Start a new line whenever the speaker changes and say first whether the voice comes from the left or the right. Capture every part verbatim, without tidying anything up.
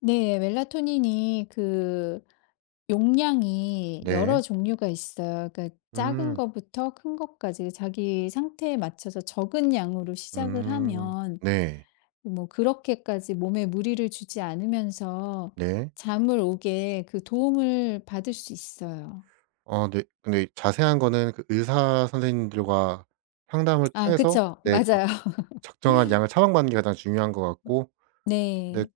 left: 네. 멜라토닌이 그 용량이 여러
right: 네.
left: 종류가 있어요. 그러니까 작은
right: 음.
left: 거부터 큰 거까지 자기의 상태에 맞춰서 적은 양으로 시작을
right: 음.
left: 하면
right: 네.
left: 뭐 그렇게까지 몸에 무리를 주지 않으면서
right: 네.
left: 잠을 오게 그 도움을 받을 수 있어요.
right: 어 네. 근데 이 자세한 거는 그 의사 선생님들과 상담을
left: 아
right: 통해서
left: 그쵸.
right: 네 적
left: 맞아요.
right: 적정한 양을 처방받는 게 가장 중요한 것 같고 네
left: 네.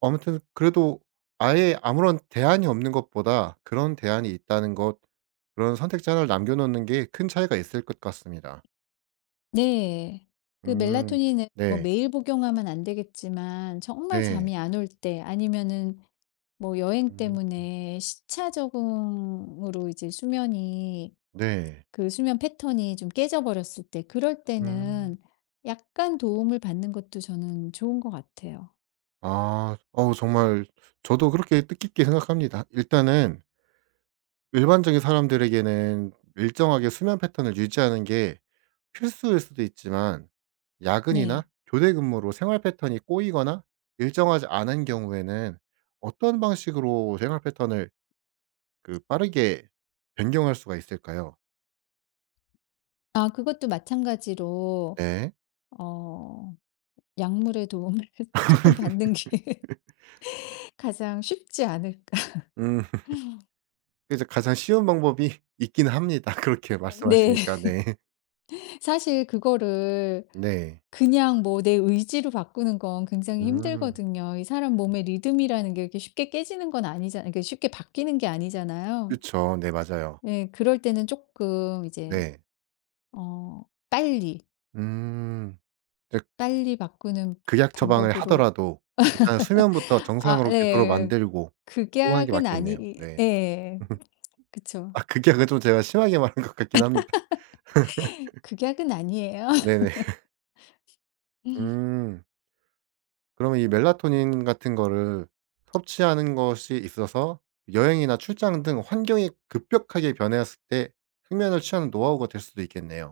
right: 아무튼 그래도 아예 아무런 대안이 없는 것보다 그런 대안이 있다는 것 그런 선택지 하나 를 남겨 놓는 게 큰 차이가 있을 것 같습니다.
left: 네. 그
right: 음.
left: 멜라토닌은 뭐
right: 네.
left: 매일 복용하면 안 되겠지만 정말
right: 네.
left: 잠이 안 올 때 아니면은 뭐 여행
right: 음.
left: 때문에 시차 적응으로 이제 수면이
right: 네.
left: 그 수면 패턴이 좀 깨져버렸을 때 그럴
right: 음.
left: 때는 약간 도움을 받는 것도 저는 좋은 것 같아요.
right: 아. 어우 정말 저도 그렇게 뜻깊게 생각합니다. 일단은 일반적인 사람들에게는 일정하게 수면 패턴을 유지하는 게 필수일 수도 있지만
left: 네.
right: 야근이나 교대 근무로 생활 패턴이 꼬이거나 일정하지 않은 경우에는 어떤 방식으로 생활 패턴을 그 빠르게 변경할 수가 있을까요?
left: 아 그것도 마찬가지로
right: 네.
left: 어 약물의 도움을 조금 받는 게 가장 쉽지 않을까
right: 음. 그죠 가장 쉬운 방법이 있기는 합니다 그렇게
left: 아 네.
right: 말씀하시니까. 네.
left: 사실 그거를
right: 네.
left: 그냥 뭐 내 의지로 바꾸는 건 굉장히
right: 음.
left: 힘들거든요. 이 사람 몸의 리듬이라는 게 그렇게 쉽게 깨지는 건 아니잖 그 쉽게 바뀌는 게 아니잖아요.
right: 그쵸. 네 맞아요.
left: 예. 그럴 때는 쪼끔 이제
right: 네.
left: 어 빨리
right: 음 댁
left: 빨리 바꾸는
right: 극약 처방을
left: 방법으로
right: 하더라도 일단 수면부터
left: 아
right: 정상으로 되도록
left: 예.
right: 만들고 그러고 하는 게
left: 극약은
right: 맞겠네요.
left: 아니
right: 네.
left: 예 그쵸.
right: 아 극약은 좀 제가 심하게 말한 것 같기는 합니다.
left: 극약은 아니에요.
right: 네네. 음. 그러면 이 멜라토닌 같은 거를 섭취하는 것이 있어서 여행이나 출장 등 환경이 급격하게 변했을 때 숙면을 취하는 노하우가 될 수도 있겠네요.